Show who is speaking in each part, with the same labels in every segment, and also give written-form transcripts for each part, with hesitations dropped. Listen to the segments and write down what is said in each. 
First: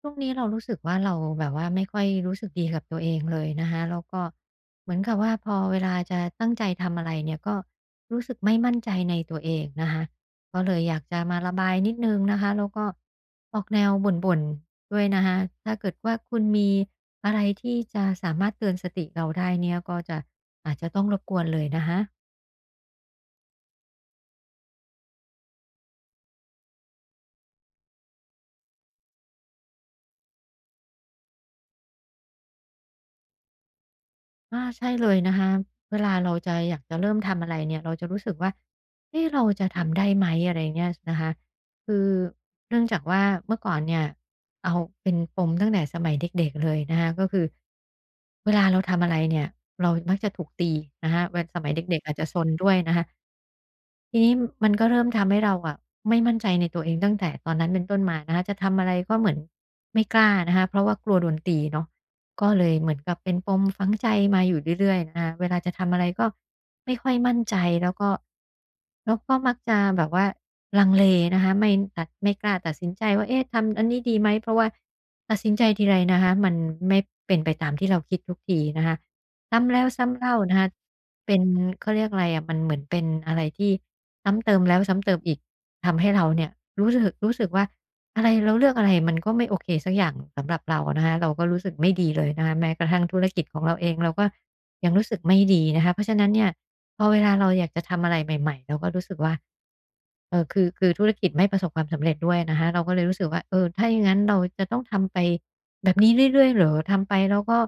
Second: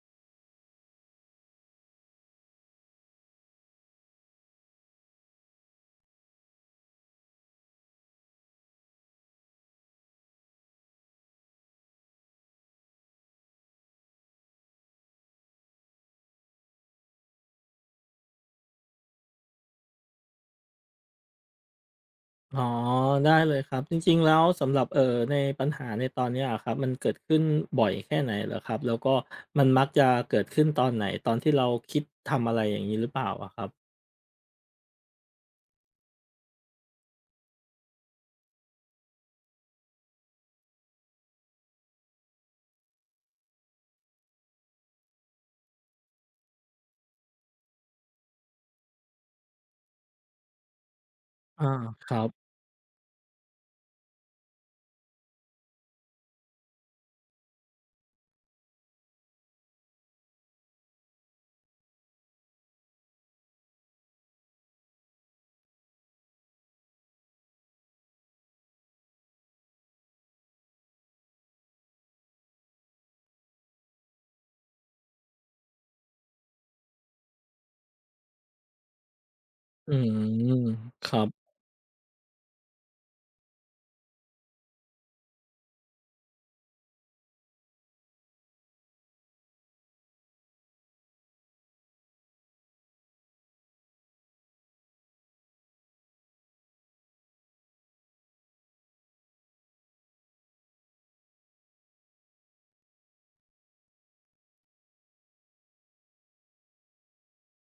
Speaker 1: ช่วงนี้เรารู้สึกว่าเราแบบว่าไม่ค่อยรู้สึกดีกับตัวเองเลยนะคะแล้วก็เหมือนกับว่าพอเวลาจะตั้งใจทำอะไรเนี่ยก็รู้สึกไม่มั่นใจในตัวเองนะคะก็เลยอยากจะมาระบายนิดนึงนะคะแล้วก็ออกแนวบ่นๆด้วยนะคะถ้าเกิดว่าคุณมีอะไรที่จะสามารถเตือนสติเราได้เนี่ยก็จะอาจจะต้องรบกวนเลยนะคะ
Speaker 2: อ๋อได้เลยครับจริงๆแล้วสำหรับในปัญหาในตอนเนี้ยอะครับมันเกิดขึ้นบ่อยแค่ไหนเหรอครับแล้วก็มันมักจะเกิดขึ้นตอนไหนตอนที่เราคิดทำอะไรอย่างงี้หรือเปล่าอะครับ
Speaker 1: อาใช่เลยนะคะเวลาเราจะอยากจะเริ่มทำอะไรเนี่ยเราจะรู้สึกว่าเอ๊ะเราจะทำได้ไหมอะไรเงี้ยนะคะคือเนื่องจากว่าเมื่อก่อนเนี่ยเอาเป็นปมตั้งแต่สมัยเด็กๆเลยนะคะก็คือเวลาเราทำอะไรเนี่ยเรามักจะถูกตีนะคะเวส
Speaker 2: อา
Speaker 1: มัยเด็กๆ
Speaker 2: ค
Speaker 1: อาจ
Speaker 2: รั
Speaker 1: จะ
Speaker 2: บ
Speaker 1: ซนด้วยนะคะ ทีนี้มันก็เริ่มทำให้เราอะไม่มั่นใจในตัวเองตั้งแต่ตอนนั้นเป็นต้นมานะคะจะทำอะไรก็เหมือนไม่กล้านะคะเพราะว่ากลัวโดนตีเนาะก็เลยเหมือนกับเป็นปมฝังใจมาอยู่เรื่อยๆนะคะเวลาจะทำอะไรก็ไม่ค่อยมั่นใจแล้วก็แล้วก็มักจะแบบว่าลังเลนะคะไม่กล้าตัดสินใจว่าเอ๊ะทำอันนี้ดีไหมเพราะว่าตัดสินใจทีไรนะคะมันไม่เป็นไปตามที่เราคิดทุกทีนะคะ ซ้ำแล้ว
Speaker 2: อื
Speaker 1: ซ้ำ
Speaker 2: ม
Speaker 1: เล่านะคะ
Speaker 2: ครับ
Speaker 1: เป็นเขาเรียกอะไรอะมันเหมือนเป็นอะไรที่ซ้ำเติมแล้วซ้ำเติมอีก ทำให้เราเนี่ยรู้สึกว่า อะไรเราเลือกอะไรมันก็ไม่โอเคสักอย่างสำหรับเรานะคะเราก็รู้สึกไม่ดีเลยนะคะแม้กระทั่งธุรกิจของเราเองเราก็ยังรู้สึกไม่ดีนะคะเพราะฉะนั้นเนี่ยพอเวลาเราอยากจะทำอะไรใหม่ๆเราก็รู้สึกว่าเออคือธุรกิจไม่ประสบความสำเร็จด้วยนะคะเราก็เลยรู้สึกว่าเออถ้าอย่างงั้นเราจะต้องทำไปแบบนี้เรื่อยๆเหรอทำไปแล้วก็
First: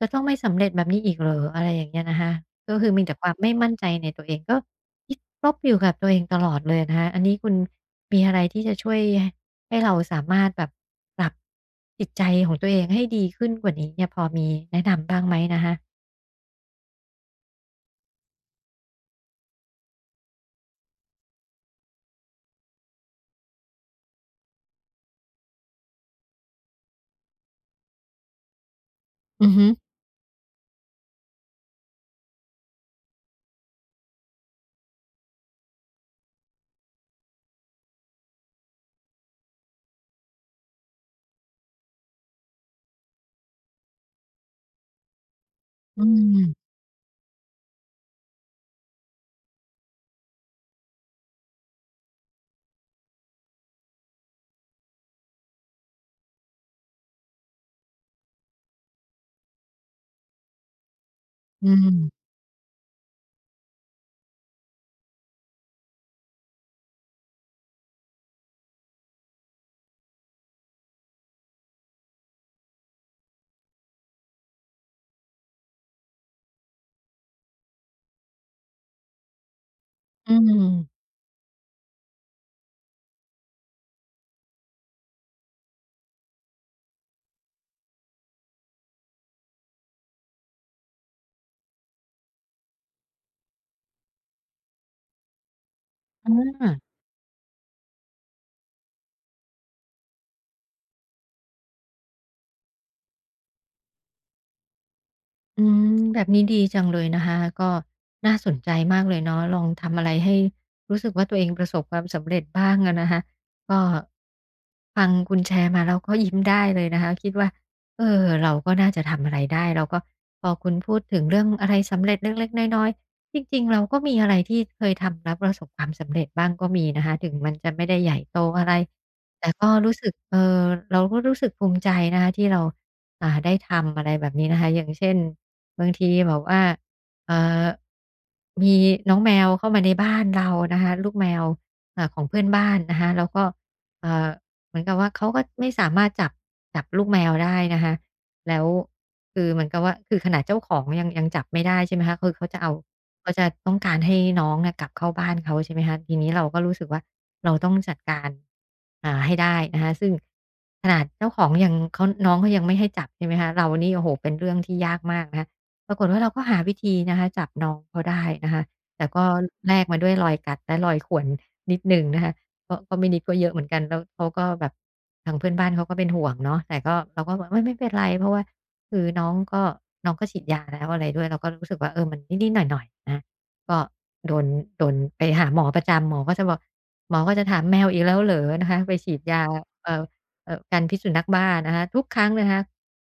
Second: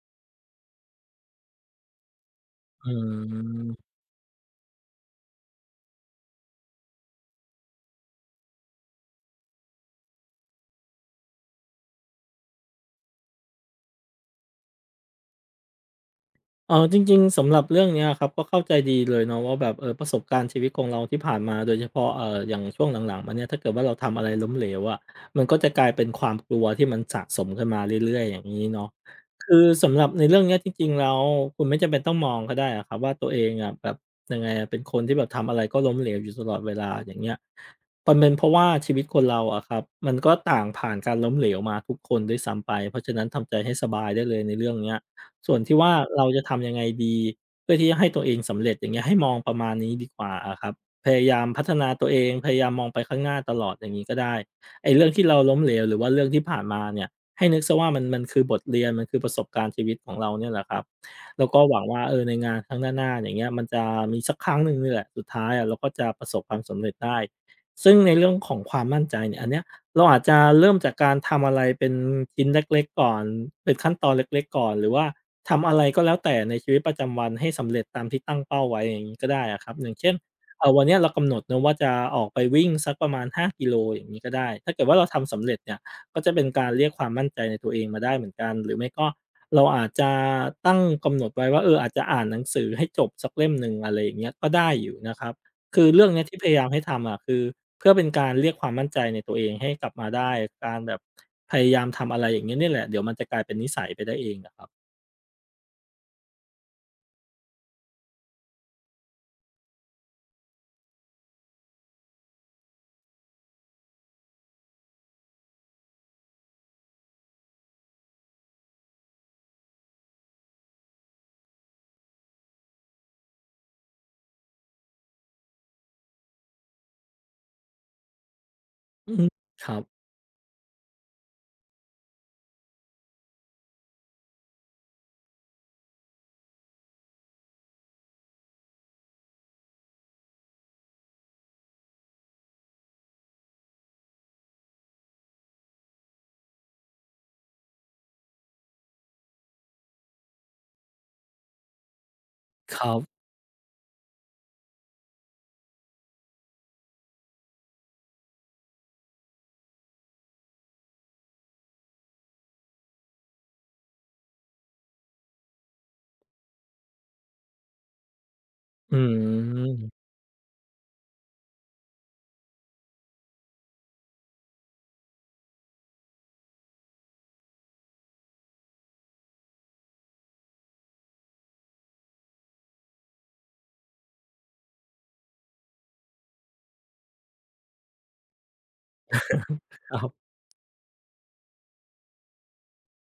Speaker 1: จะต้องไม่สำเร็จแบบนี้อีกเหรออะไรอย่างเงี้ยนะคะก็
Speaker 2: อื
Speaker 1: คือมีแต่ความไม่มั่นใจ
Speaker 2: ม
Speaker 1: ในตัวเองก็ คิดลบอยู่กับตัวเองตลอดเลยนะคะอันนี้คุณมีอะไรที่จะช่วยให้เราสามารถแบบปรับจิตใจของตัวเองให้ดีขึ้นกว่านี้เนี่ยพอมีแนะนำบ้างไหมนะคะ
Speaker 2: เอ๋อจริงๆสำหรับเรื่องเนี้ยครับก็เข้าใจดีเลยเนาะว่าแบบประสบการณ์ชีวิตของเราที่ผ่านมาโดยเฉพาะอย่างช่วงหลังๆมาเนี่ยถ้าเกิดว่าเราทำอะไรล้มเหลวอะมันก็จะกลายเป็นความกลัวที่มันสะสมขึ้นมาเรื่อยๆอย่างนี้เนาะ
Speaker 1: อือ
Speaker 2: คือ
Speaker 1: ฮึ
Speaker 2: สำหรับในเรื่องเนี้ยจริงๆแล้วคุณไม่จำเป็นต้องมองก็ได้อะครับว่าตัวเองอะแบบยังไงอะเป็นคนที่แบบทำอะไรก็ล้มเหลวอยู่ตลอดเวลาอย่างเงี้ยมันเป็นเพราะว่าชีวิตคนเราอะครับมันก็ต่างผ่านการล้มเหลวมาทุกคนด้วยซ้ำไปเพราะฉะนั้นทำใจให้สบายได้เลยในเรื่องเนี้ย ส่วนที่ว่า
Speaker 1: อื
Speaker 2: เราจะทำ
Speaker 1: ม
Speaker 2: ยังไงดีเพื่อที่จะให้ตัวเองสำเร็จอย่างเงี้ยให้มองประมาณนี้ดีกว่าอะครับพยายามพัฒนาตัวเองพยายามมองไปข้างหน้าตลอดอย่างงี้ก็ได้ไอ้เรื่องที่เราล้มเหลวหรือว่าเรื่องที่ผ่านมาเนี่ยให้นึกเสียว่ามันคือบทเรียนมันคือประสบการณ์ชีวิตของเราเนี่ยแหละครับแล้วก็
Speaker 1: อื
Speaker 2: หวังว่า
Speaker 1: ม
Speaker 2: ในงานครั้งหน้าๆอย่างเงี้ยมันจะมีสักครั้งหนึ่งนี่แหละสุดท้ายอะเราก็จะประสบความสำเร็จได้ซึ่งในเรื่องของความมั่นใจเนี่ยอันเนี้ยเราอาจจะเริ่มจากการทำอะไรเป็นชิ้นเล็กๆก่อนเป็นขั้นตอนเล็กๆก่อนหรือว่า ทำอะไรก็แล้วแต่ในชีวิตประจำวันให้สำเร็จตามที่ตั้งเป้าไว้อย่างงี้ก็ได้อะครับอย่างเช่น
Speaker 1: อื
Speaker 2: วันเนี้ย
Speaker 1: ม
Speaker 2: เรากำหนดเนาะว่าจะออกไปวิ่งสักประมาณ5 กิโลอย่างงี้ก็ได้ ถ้าเกิดว่าเราทำสำเร็จเนี่ยก็จะเป็นการเรียกความมั่นใจในตัวเองมาได้เหมือนกัน หรือไม่ก็เราอาจจะตั้งกำหนดไว้ว่าอาจจะอ่านหนังสือให้จบสักเล่มหนึ่งอะไรอย่างเงี้ยก็ได้อยู่นะครับคือเรื่องเนี้ย
Speaker 1: อ
Speaker 2: ที่พยายาม
Speaker 1: า
Speaker 2: ให้ทำอะคือเพื่อเป็นการเรียกความมั่นใจในตัวเองให้กลับมาได้การแบบพยายามทำอะไรอย่างเงี้ยเนี่ยแหละเดี๋ยวมันจะกลายเป็นนิสัยไปได้เองอะครับ
Speaker 1: อืมแบบนี้ดีจังเลยนะคะก็น่าสนใจมากเลยเนาะลองทำอะไรให้รู้สึกว่าตัวเองประสบความสำเร็จบ้างอะนะคะก็ฟังคุณแชร์มาแล้วก็ยิ้มได้เลยนะคะคิดว่าเออเราก็น่าจะทำอะไรได้แล้วก็พอคุณพูดถึงเรื่องอะไรสำเร็จเล็กๆน้อยๆจริงๆเราก็มีอะไรที่เคยทำแล้วประสบความสำเร็จบ้างก็มีนะคะถึงมันจะไม่ได้ใหญ่โตอะไร
Speaker 2: อือฮึ
Speaker 1: แต่
Speaker 2: ค
Speaker 1: ก็
Speaker 2: รับ
Speaker 1: รู้สึกเออเราก็รู้สึกภูมิใจนะคะที่เราได้ทำอะไรแบบนี้นะคะอย่างเช่นบางทีแบบว่าเอ่อมีน้องแมวเข้ามาในบ้านเรานะคะลูกแมวของเพื่อนบ้านนะคะแล้วก็เอ่อเหมือนกับว่าเขาก็ไม่สามารถจับลูกแมวได้นะคะ แล้วคือเหมือนกับว่าคือขนาดเจ้าของยังจับไม่ได้ใช่ไหมคะคือ
Speaker 2: ครับ
Speaker 1: เขาจะต้องการให้น้องเนี่ยกลับเข้าบ้านเขาใช่ไหมคะทีนี้เราก็รู้สึกว่าเราต้องจัดการให้ได้นะคะซึ่งขนาดเจ้าของยังเขาน้องเขายังไม่ให้จับใช่ไหมคะเรานี่โอ้โฮเป็นเรื่องที่ยากมากนะคะปรากฏว่าเราก็หาวิธีนะคะจับน้องเขาได้นะคะ
Speaker 2: อื
Speaker 1: แต่ก็แลกมาด้
Speaker 2: ม
Speaker 1: วยรอยกัดและรอยข่วนนิดหนึ่งนะคะ ก็ไม่นิดก็เยอะเหมือนกันแล้วเขาก็แบบทางเพื่อนบ้านเขาก็เป็นห่วงเนาะแต่ก็เราก็บอกเฮ้ยไม่เป็นไรเพราะว่าคือน้องก็ฉีดยาแล้วอะไรด้วยเราก็รู้สึกว่าเออมันนิดๆหน่อยๆนะก็โดนโดนไปหาหมอประจำหมอก็จะถามแมวอีกแล้วเหรอนะคะไปฉีดยาเอ่
Speaker 2: ค
Speaker 1: อ
Speaker 2: รับ
Speaker 1: กันพิษสุนัขบ้านะคะทุกครั้งนะคะ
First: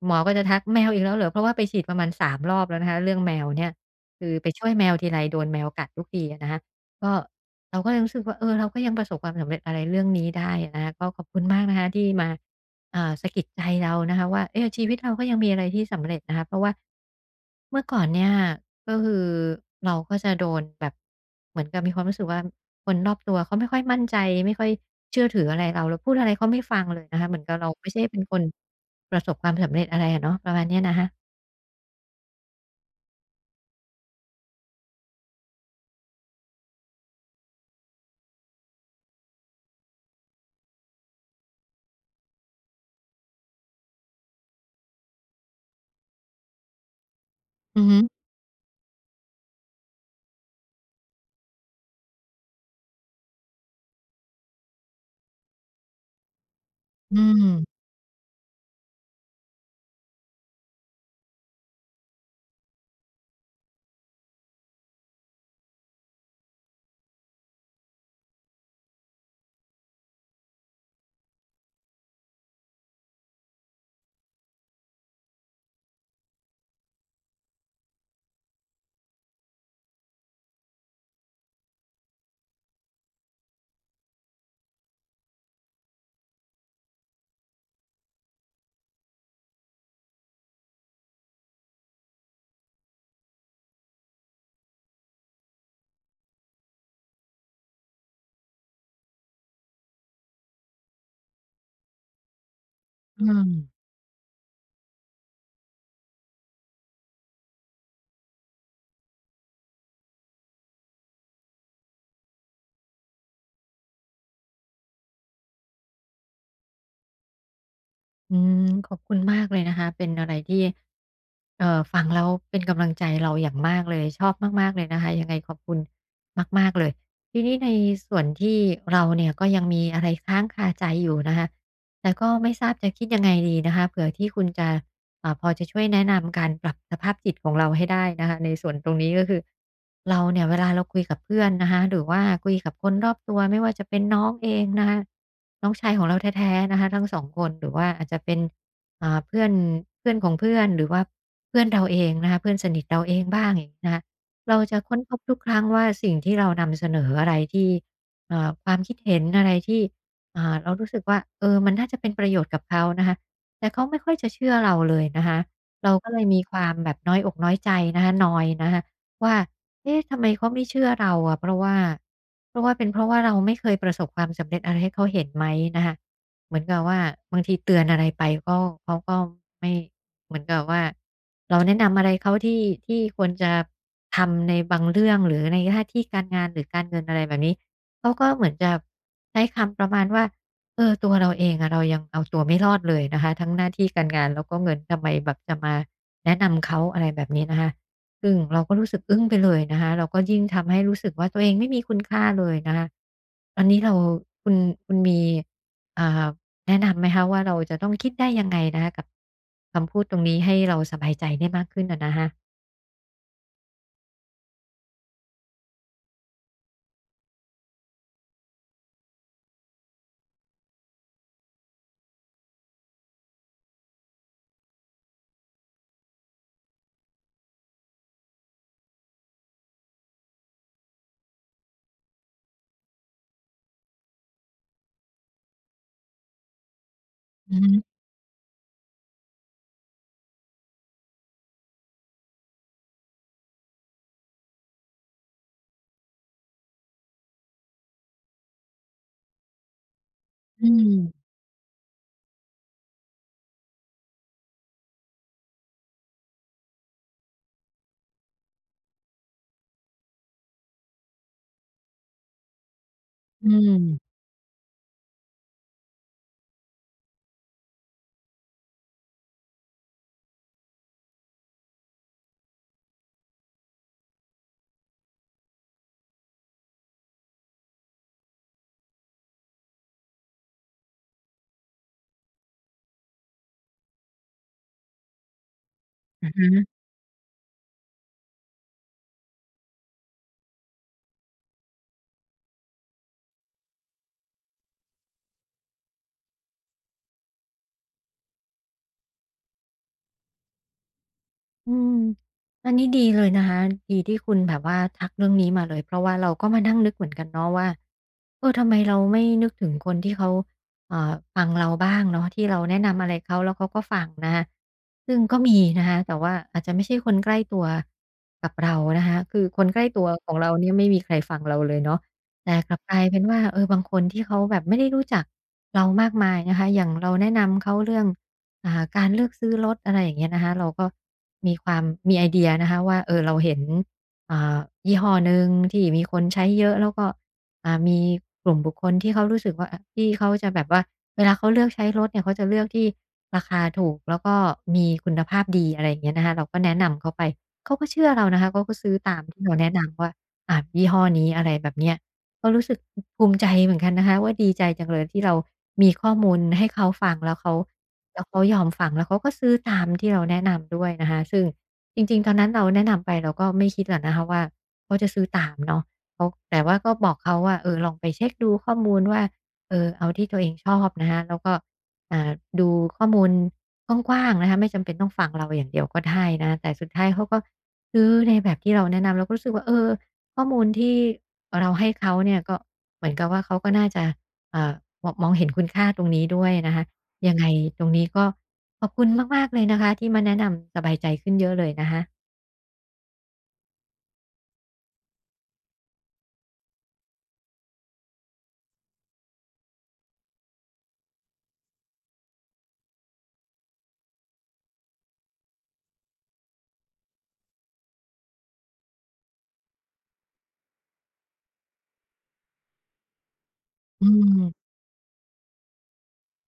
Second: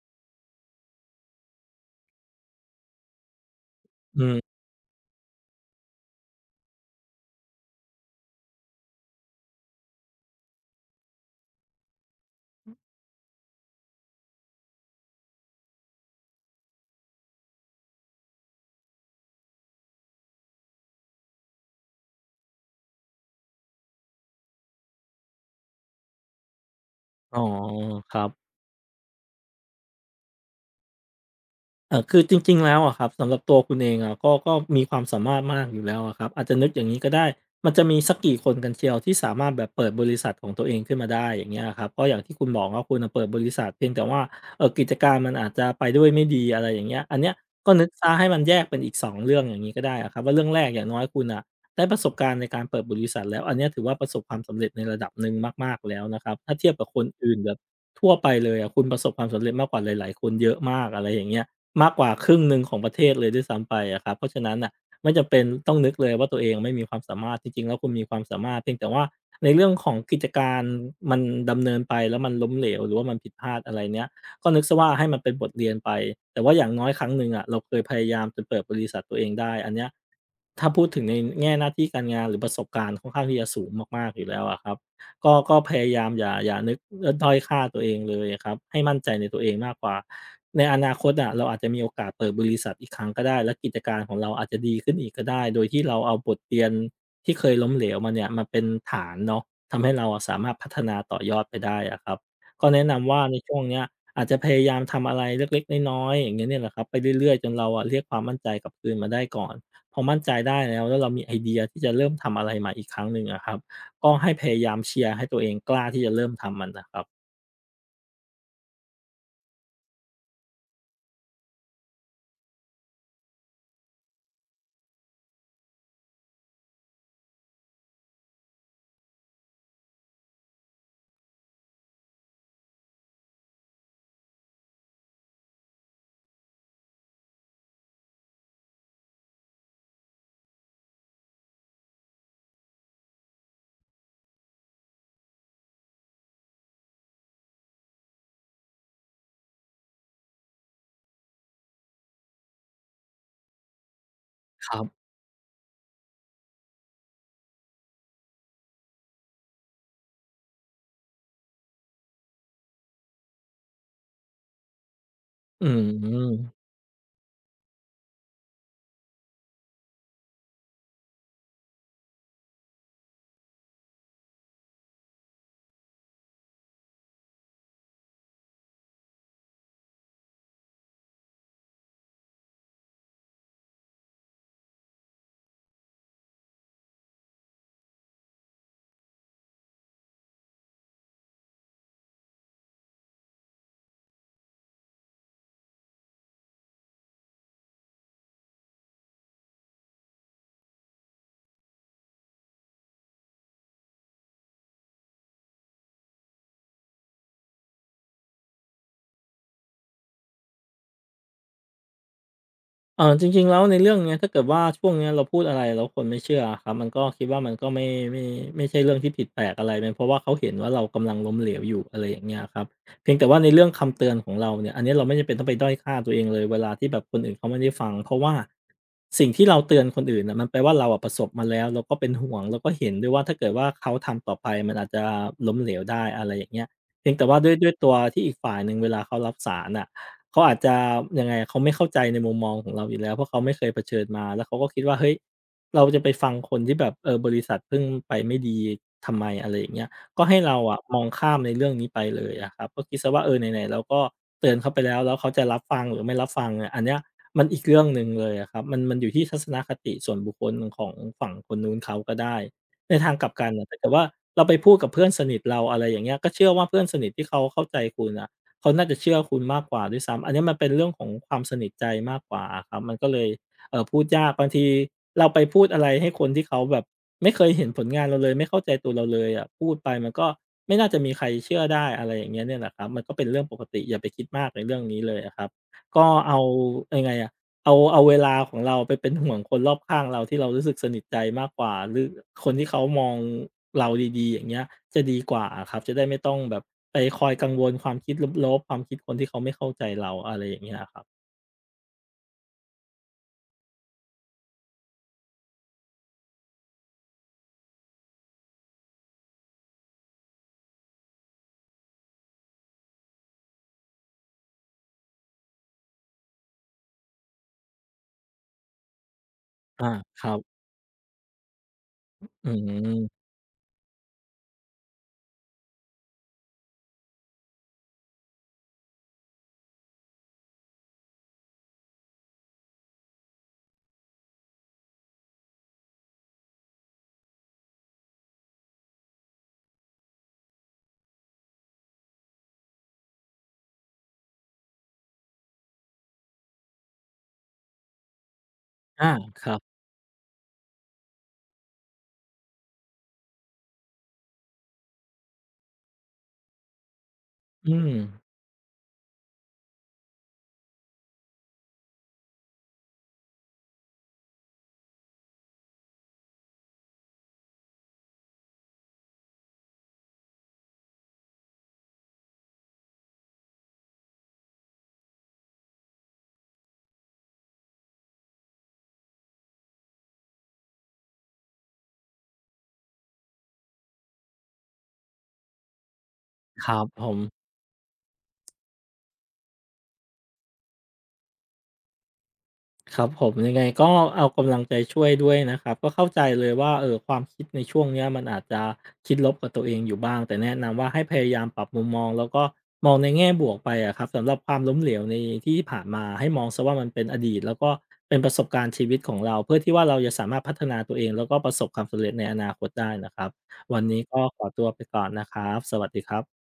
Speaker 1: หมอก็จะทักแมวอีกแล้วเหรอเพราะว่าไปฉีดประมาณ3 รอบแล้วนะคะเรื่องแมวเนี่ย
Speaker 2: อื
Speaker 1: คือไป
Speaker 2: ม
Speaker 1: ช่วยแมวทีไรโดนแมวกัดทุกทีอะนะคะก็ เราก็เลยรู้สึกว่าเออเราก็ยังประสบความสำเร็จอะไรเรื่องนี้ได้นะคะก็ขอบคุณมากนะคะที่มาสะกิดใจเรานะคะว่าเออชีวิตเราก็ยังมีอะไรที่สำเร็จนะคะเพราะว่าเมื่อก่อนเนี่ยก็คือเราก็จะโดนแบบเหมือนกับมีความรู้สึกว่าคนรอบตัวเขาไม่ค่อยมั่นใจไม่ค่อยเชื่อถืออะไรเราพูดอะไรเขาไม่ฟังเลยนะคะเห
Speaker 2: อ๋
Speaker 1: มื
Speaker 2: อ
Speaker 1: อนกับเราไม่ใช่
Speaker 2: ค
Speaker 1: เป็น
Speaker 2: รับ
Speaker 1: คนประสบความสำเร็จอะไรอะเนาะประมาณเนี้ยนะคะ
Speaker 2: คือจริงๆแล้วอะครับสำหรับตัวคุณเองอะก็มีความสามารถมากอยู่แล้วอะครับอาจจะนึกอย่างงี้ก็ได้มันจะมีสักกี่คนกันเชียวที่สามารถแบบเปิดบริษัทของตัวเองขึ้นมาได้อย่างเงี้ยอะครับก็อย่างที่คุณบอกว่าคุณน่ะเปิดบริษัทเพียงแต่ว่ากิจการมันอาจจะไปด้วยไม่ดีอะไรอย่างเงี้ยอันเนี้ยก็
Speaker 1: อื
Speaker 2: นึ
Speaker 1: อ
Speaker 2: ก
Speaker 1: ฮึ
Speaker 2: เสียให้มันแยกเป็นอีกสองเรื่องอย่างงี้ก็ได้อะครับว่าเรื่องแรกอย่างน้อยคุณน่ะได้ประสบการณ์ในการเปิดบริษัทแล้วอันเนี้ยถือว่าประสบความสำเร็จในระดับหนึ่งมากๆแล้วนะครับถ้าเทียบกับคน
Speaker 1: อื
Speaker 2: อื่นแบบ
Speaker 1: ม
Speaker 2: ทั่วไปเลยอะคุณประสบความสำเร็จมากกว่าหลายๆคนเยอะมากอะไรอย่างเงี้ย มากกว่าครึ่งหนึ่งของประเทศเลยด้วยซ้ำไปอะครับเพราะฉะนั้นน่ะไม่จำเป็นต้องนึกเลยว่าตัวเองไม่มีความสามารถจริงๆแล้วคุณมีความสามารถเพียงแต่ว่าในเรื่องของกิจการมันดำเนินไปแล้วมันล้มเหลวหรือว่ามันผิดพลาดอะไรเนี้ยก็นึกเสียว่าให้มันเป็นบทเรียนไปแต่ว่าอย่างน้อยครั้งหนึ่งอะเราเคยพยายามจนเปิดบริษัทตัวเองได้อันเนี้ยถ้าพูดถึงในแง่หน้าที่การงานหรือประสบการณ์ค่อนข้างที่จะสูงมากๆอยู่แล้วอะครับ ก็พยายามอย่านึกด้อยค่าตัวเองเลยครับให้มั่นใจในตัวเองมากกว่าในอนาคตอ่ะเราอาจจะมีโอกาสเปิดบริษัทอีกครั้งก็ได้และกิจการของเราอาจจะดีขึ้นอีกก็ได้โดยที่เราเอาบทเรียนที่เคยล้มเหลวมาเนี่ยมาเป็นฐานเนาะทำให้เราอะสามารถพัฒนาต่อยอดไปได้อะครับก็แนะนำว่า
Speaker 1: อื
Speaker 2: ใน
Speaker 1: ม
Speaker 2: ช่วงเนี้ยอาจจะพยายามทำอะไรเล็กๆน้อยๆอย่างเงี้ยเนี่ยแหละครับไปเรื่อยๆจนเราอะเรียกความมั่นใจกลับคืนมาได้ก่อนพอมั่นใจได้แล้วแล้วเรามีไอเดียที่จะเริ่มทำอะไรใหม่อีกครั้งหนึ่งอะครับ ก็ให้พยายามเชียร์ให้ตัวเองกล้าที่จะเริ่มทำมันนะครับ
Speaker 1: อืมขอบคุณมากเลยนะคะเป็นอะไรที่ฟังแล้วเป็นกำลังใจเราอย่างมากเลยชอบมากๆเลยนะคะยังไงขอบคุณมากๆเลยทีนี้ในส่วนที่เราเนี่ยก็ยังมีอะไรค้างคาใจอยู่นะคะแต่ก็ไม่ทราบจะคิดยังไงดีนะคะเผื่อที่คุณจะพอจะช่วยแนะนำการปรับสภาพจิตของเราให้ได้นะคะในส่วนตรงนี้ก็คือ เราเนี่ยเวลาเราคุยกับเพื่อนนะคะหรือว่าคุยกับคนรอบตัวไม่ว่าจะเป็นน้องเองนะคะน้องชายของเราแท้ๆนะคะทั้งสองคนหรือว่าอาจจะเป็นเพื่อนเพื่อนของเพื่อนหรือว่าเพื่อนเราเองนะคะเพื่อนสนิทเราเองบ้างอย่างนี้นะคะเรา
Speaker 2: ค
Speaker 1: จะ
Speaker 2: รั
Speaker 1: ค้น
Speaker 2: บ
Speaker 1: พบทุกครั้งว่าสิ่งที่เรานำเสนออะไรที่ความคิดเห็นอะไรที่เรารู้สึกว่าเออมันน่าจะเป็นประโยชน์กับเขานะคะแต่เขาไม่ค่อยจะเชื่อเราเลยนะคะ
Speaker 2: อื
Speaker 1: เราก็เลยมีค
Speaker 2: ม
Speaker 1: วามแบบน้อยอกน้อยใจนะคะนอยนะคะ ว่าเอ๊ะทำไมเขาไม่เชื่อเราอะเพราะว่าเป็นเพราะว่าเราไม่เคยประสบความสำเร็จอะไรให้เขาเห็นไหมนะคะเหมือนกับว่าบางทีเตือนอะไรไปก็เขาก็ไม่เหมือนกับว่าเราแนะนำอะไรเขาที่ควรจะทำในบางเรื่องหรือในหน้าที่การงานหรือการเงินอะไรแบบนี้เขาก็เหมือนจะใช้คำประมาณว่าเออตัวเราเองอะเรายังเอาตัวไม่รอดเลยนะคะทั้งหน้าที่การงานแล้วก็เงินทำไมแบบจะมาแนะนำเขาอะไรแบบนี้นะคะ ซึ่งเราก็รู้สึกอึ้งไปเลยนะคะเราก็ยิ่งทำให้รู้สึกว่าตัวเองไม่มีคุณค่าเลยนะคะอันนี้เราคุณมีอ่าแนะนำไหมคะว่าเราจะต้องคิดได้ยังไงนะคะกับคำพูดตรงนี้ให้เราสบายใจได้มากขึ้นอะนะคะ
Speaker 2: จริงๆแล้วในเรื่องเนี้ยถ้าเกิดว่าช่วงเนี้ยเราพูดอะไรแล้วคนไม่เชื่อครับมันก็คิดว่ามันก็ไม่ไม่ใช่เรื่องที่ผิดแปลกอะไรเป็นเพราะว่าเขาเห็นว่าเรากำลังล้มเหลวอยู่อะไรอย่างเงี้ยครับเพียงแต่ว่าในเรื่องคำเตือนของเราเนี่ยอันนี้เราไม่จำเป็นต้องไปด้อยค่าตัวเองเลยเวลาที่แบบคนอื่นเขาไม่ได้ฟังเพราะว่าสิ่งที่เราเตือนคนอื่นน่ะมันแปลว่าเราอะประสบมาแล้วเราก็เป็นห่วงเราก็เห็นด้วยว่าถ้าเกิดว่าเขาทำต่อไปมันอาจจะล้มเหลวได้อะไรอย่างเงี้ยเพียงแต่ว่าด้ว
Speaker 1: อื
Speaker 2: ยด้วย
Speaker 1: ม
Speaker 2: ตัวที่อีกฝ่ายหนึ่งเวลาเขารับสารน่ะ เขาอาจจะยังไงอะเขาไม่เข้าใจในมุมมองของเราอยู่แล้วเพราะเขาไม่เคยเผชิญมาแล้วเขาก็คิดว่าเฮ้ยเราจะไปฟังคนที่แบบบริษัทเพิ่งไปไม่ดีทำไมอะไรอย่างเงี้ยก็ให้เรา
Speaker 1: อื
Speaker 2: อะมอง
Speaker 1: ม
Speaker 2: ข้ามในเรื่องนี้ไปเลยอะครับก็คิดเสียว่าไหนๆเราก็เตือนเขาไปแล้วแล้วเขาจะรับฟังหรือไม่รับฟังเนี่ยอันเนี้ยมันอีกเรื่องหนึ่งเลยอะครับมันอยู่ที่ทัศนคติส่วนบุคคลของฝั่งคนนู้นเขาก็ได้ในทางกลับกั
Speaker 1: อื
Speaker 2: นน่ะถ้าเกิดว่า
Speaker 1: ม
Speaker 2: เราไปพูดกับเพื่อนสนิทเราอะไรอย่างเงี้ยก็เชื่อว่าเพื่อนสนิทที่เขาเข้าใจคุณอะ เขาน่าจะเชื่อคุณมากกว่าด้วยซ้ำ อันนี้มันเป็นเรื่องของความสนิทใจมากกว่าอะครับ มันก็เลยพูดยากบางทีเราไปพูดอะไรให้คนที่เขาแบบไม่เคยเห็นผลงานเราเลยไม่เข้าใจตัวเราเลยอะพูดไปมันก็ไม่น่าจะมีใครเชื่อได้อะไรอย่างเงี้ยเนี่ยแหละครับมันก็เป็นเรื่องปกติอย่าไปคิดมากในเรื่องนี้เลยอะครับก็
Speaker 1: อะ
Speaker 2: เอา
Speaker 1: ฮะ
Speaker 2: ยังไงอะ เอาเวลาของเราไปเป็นห่วงคนรอบข้างเราที่เรารู้สึกสนิทใจมากกว่าหรือคนที่เขามองเราดีๆอย่างเงี้ยจะดีกว่าอะครับจะได้ไม่ต้องแบบไปคอยกังวลความคิดลบๆความคิดคนที่เขาไม่เข้าใจเราอะไรอย่างเงี้ยอะครับ
Speaker 1: อืมอันนี้ดีเลยนะคะดีที่คุณแบบว่าทักเรื่องนี้มาเลยเพราะว่าเราก็มานั่งนึกเหมือนกันเนาะว่าเออทำไมเราไม่นึกถึงคนที่เขาเอ่อฟังเราบ้างเนาะที่เราแนะนำอะไรเขาแล้วเขาก็ฟังนะคะซึ่งก็มีนะคะแต่ว่าอาจจะไม่ใช่คนใกล้ตัวกับเรานะคะคือคนใกล้
Speaker 2: อา
Speaker 1: ตัว
Speaker 2: ค
Speaker 1: ข
Speaker 2: รั
Speaker 1: องเรา
Speaker 2: บ
Speaker 1: เนี่ยไม่มีใครฟังเราเลยเนาะ
Speaker 2: อื
Speaker 1: แต่กลับกลายเป็น
Speaker 2: ม
Speaker 1: ว่าเออบางคนที่เขาแบบไม่ได้รู้จักเรามากมายนะคะอย่างเราแนะนำเขาเรื่อง การเลือกซื้อรถอะไรอย่างเงี้ยนะคะเราก็มีความมีไอเดียนะคะว่าเออเราเห็นอ่ายี่ห้อหนึ่งที่มีคนใช้เยอะแล้วก็มีกลุ่มบุคคลที่เขารู้สึกว่าที่เขาจะแบบว่าเวลาเขาเลือกใช้รถเนี่ยเขาจะเลือกที่ราคาถูกแล้วก็มีคุณภาพดีอะไรอย่างเงี้ยนะคะเราก็แนะนำเขาไปเขาก็เชื่อเรานะคะเขาก็ซื้อ
Speaker 2: อา
Speaker 1: ตามที่
Speaker 2: ค
Speaker 1: เรา
Speaker 2: รับ
Speaker 1: แนะนำว่ายี่ห้อนี้อะไรแบบเนี้ยก็รู้สึกภูมิใจเหมือนกันนะคะว่าดีใจจังเลยที่เรามีข้อมูลให้เขาฟังแล้วเขา
Speaker 2: อืม
Speaker 1: แล้วเขายอมฟังแล้วเขาก็ซื้อตามที่เราแนะนำด้วยนะคะซึ่งจริงๆตอนนั้นเราแนะนำไปเราก็ไม่คิดหรอกนะคะว่าเขาจะซื้อตามเนาะเขาแต่ว่าก็บอกเขาว่าเออลองไปเช็กดูข้อมูลว่าเออเอาที่ตัวเองชอบนะคะแล้วก็อ่าดูข้อมูลกว้างๆนะคะไม่จำเป็นต้องฟังเราอย่างเดียวก็ได้นะแต่สุดท้ายเขาก็ซื้อในแบบที่เราแนะนำเราก็รู้สึกว่าเออข้อมูลที่เราให้เขาเนี่ยก็เหมือนกับว่าเขาก็น่าจะอ่ามองเห็นคุณค่าตรงนี้ด้วย
Speaker 2: ค
Speaker 1: นะ
Speaker 2: รั
Speaker 1: คะ
Speaker 2: บผม
Speaker 1: ยังไงตรงนี้ก็ขอบคุณมากๆเลยนะคะที่มาแนะนำสบายใจขึ้นเยอะเลยนะคะ
Speaker 2: ครับผมยังไงก็เอากำลังใจช่วยด้วยนะครับก็เข้าใจเลยว่าความคิดในช่วงเนี้ยมันอาจจะคิดลบกับตัวเองอยู่บ้างแต่แนะนำว่าให้พยายามปรับมุมมองแล้วก็มองในแง่บวกไปอะครับสำหรับความล้มเหลวในที่ผ่านมาให้มองซะว่ามันเป็นอดีตแล้วก็เป็นประสบการณ์ชีวิตของเราเพื่อที่ว่าเราจะสามารถพัฒนาตัวเองแล้วก็ประสบความสำเร็จในอนาคตได้นะครับวันนี้
Speaker 1: อื
Speaker 2: ก็ข
Speaker 1: ม
Speaker 2: อตัวไปก่อนนะครับสวัสดีครับ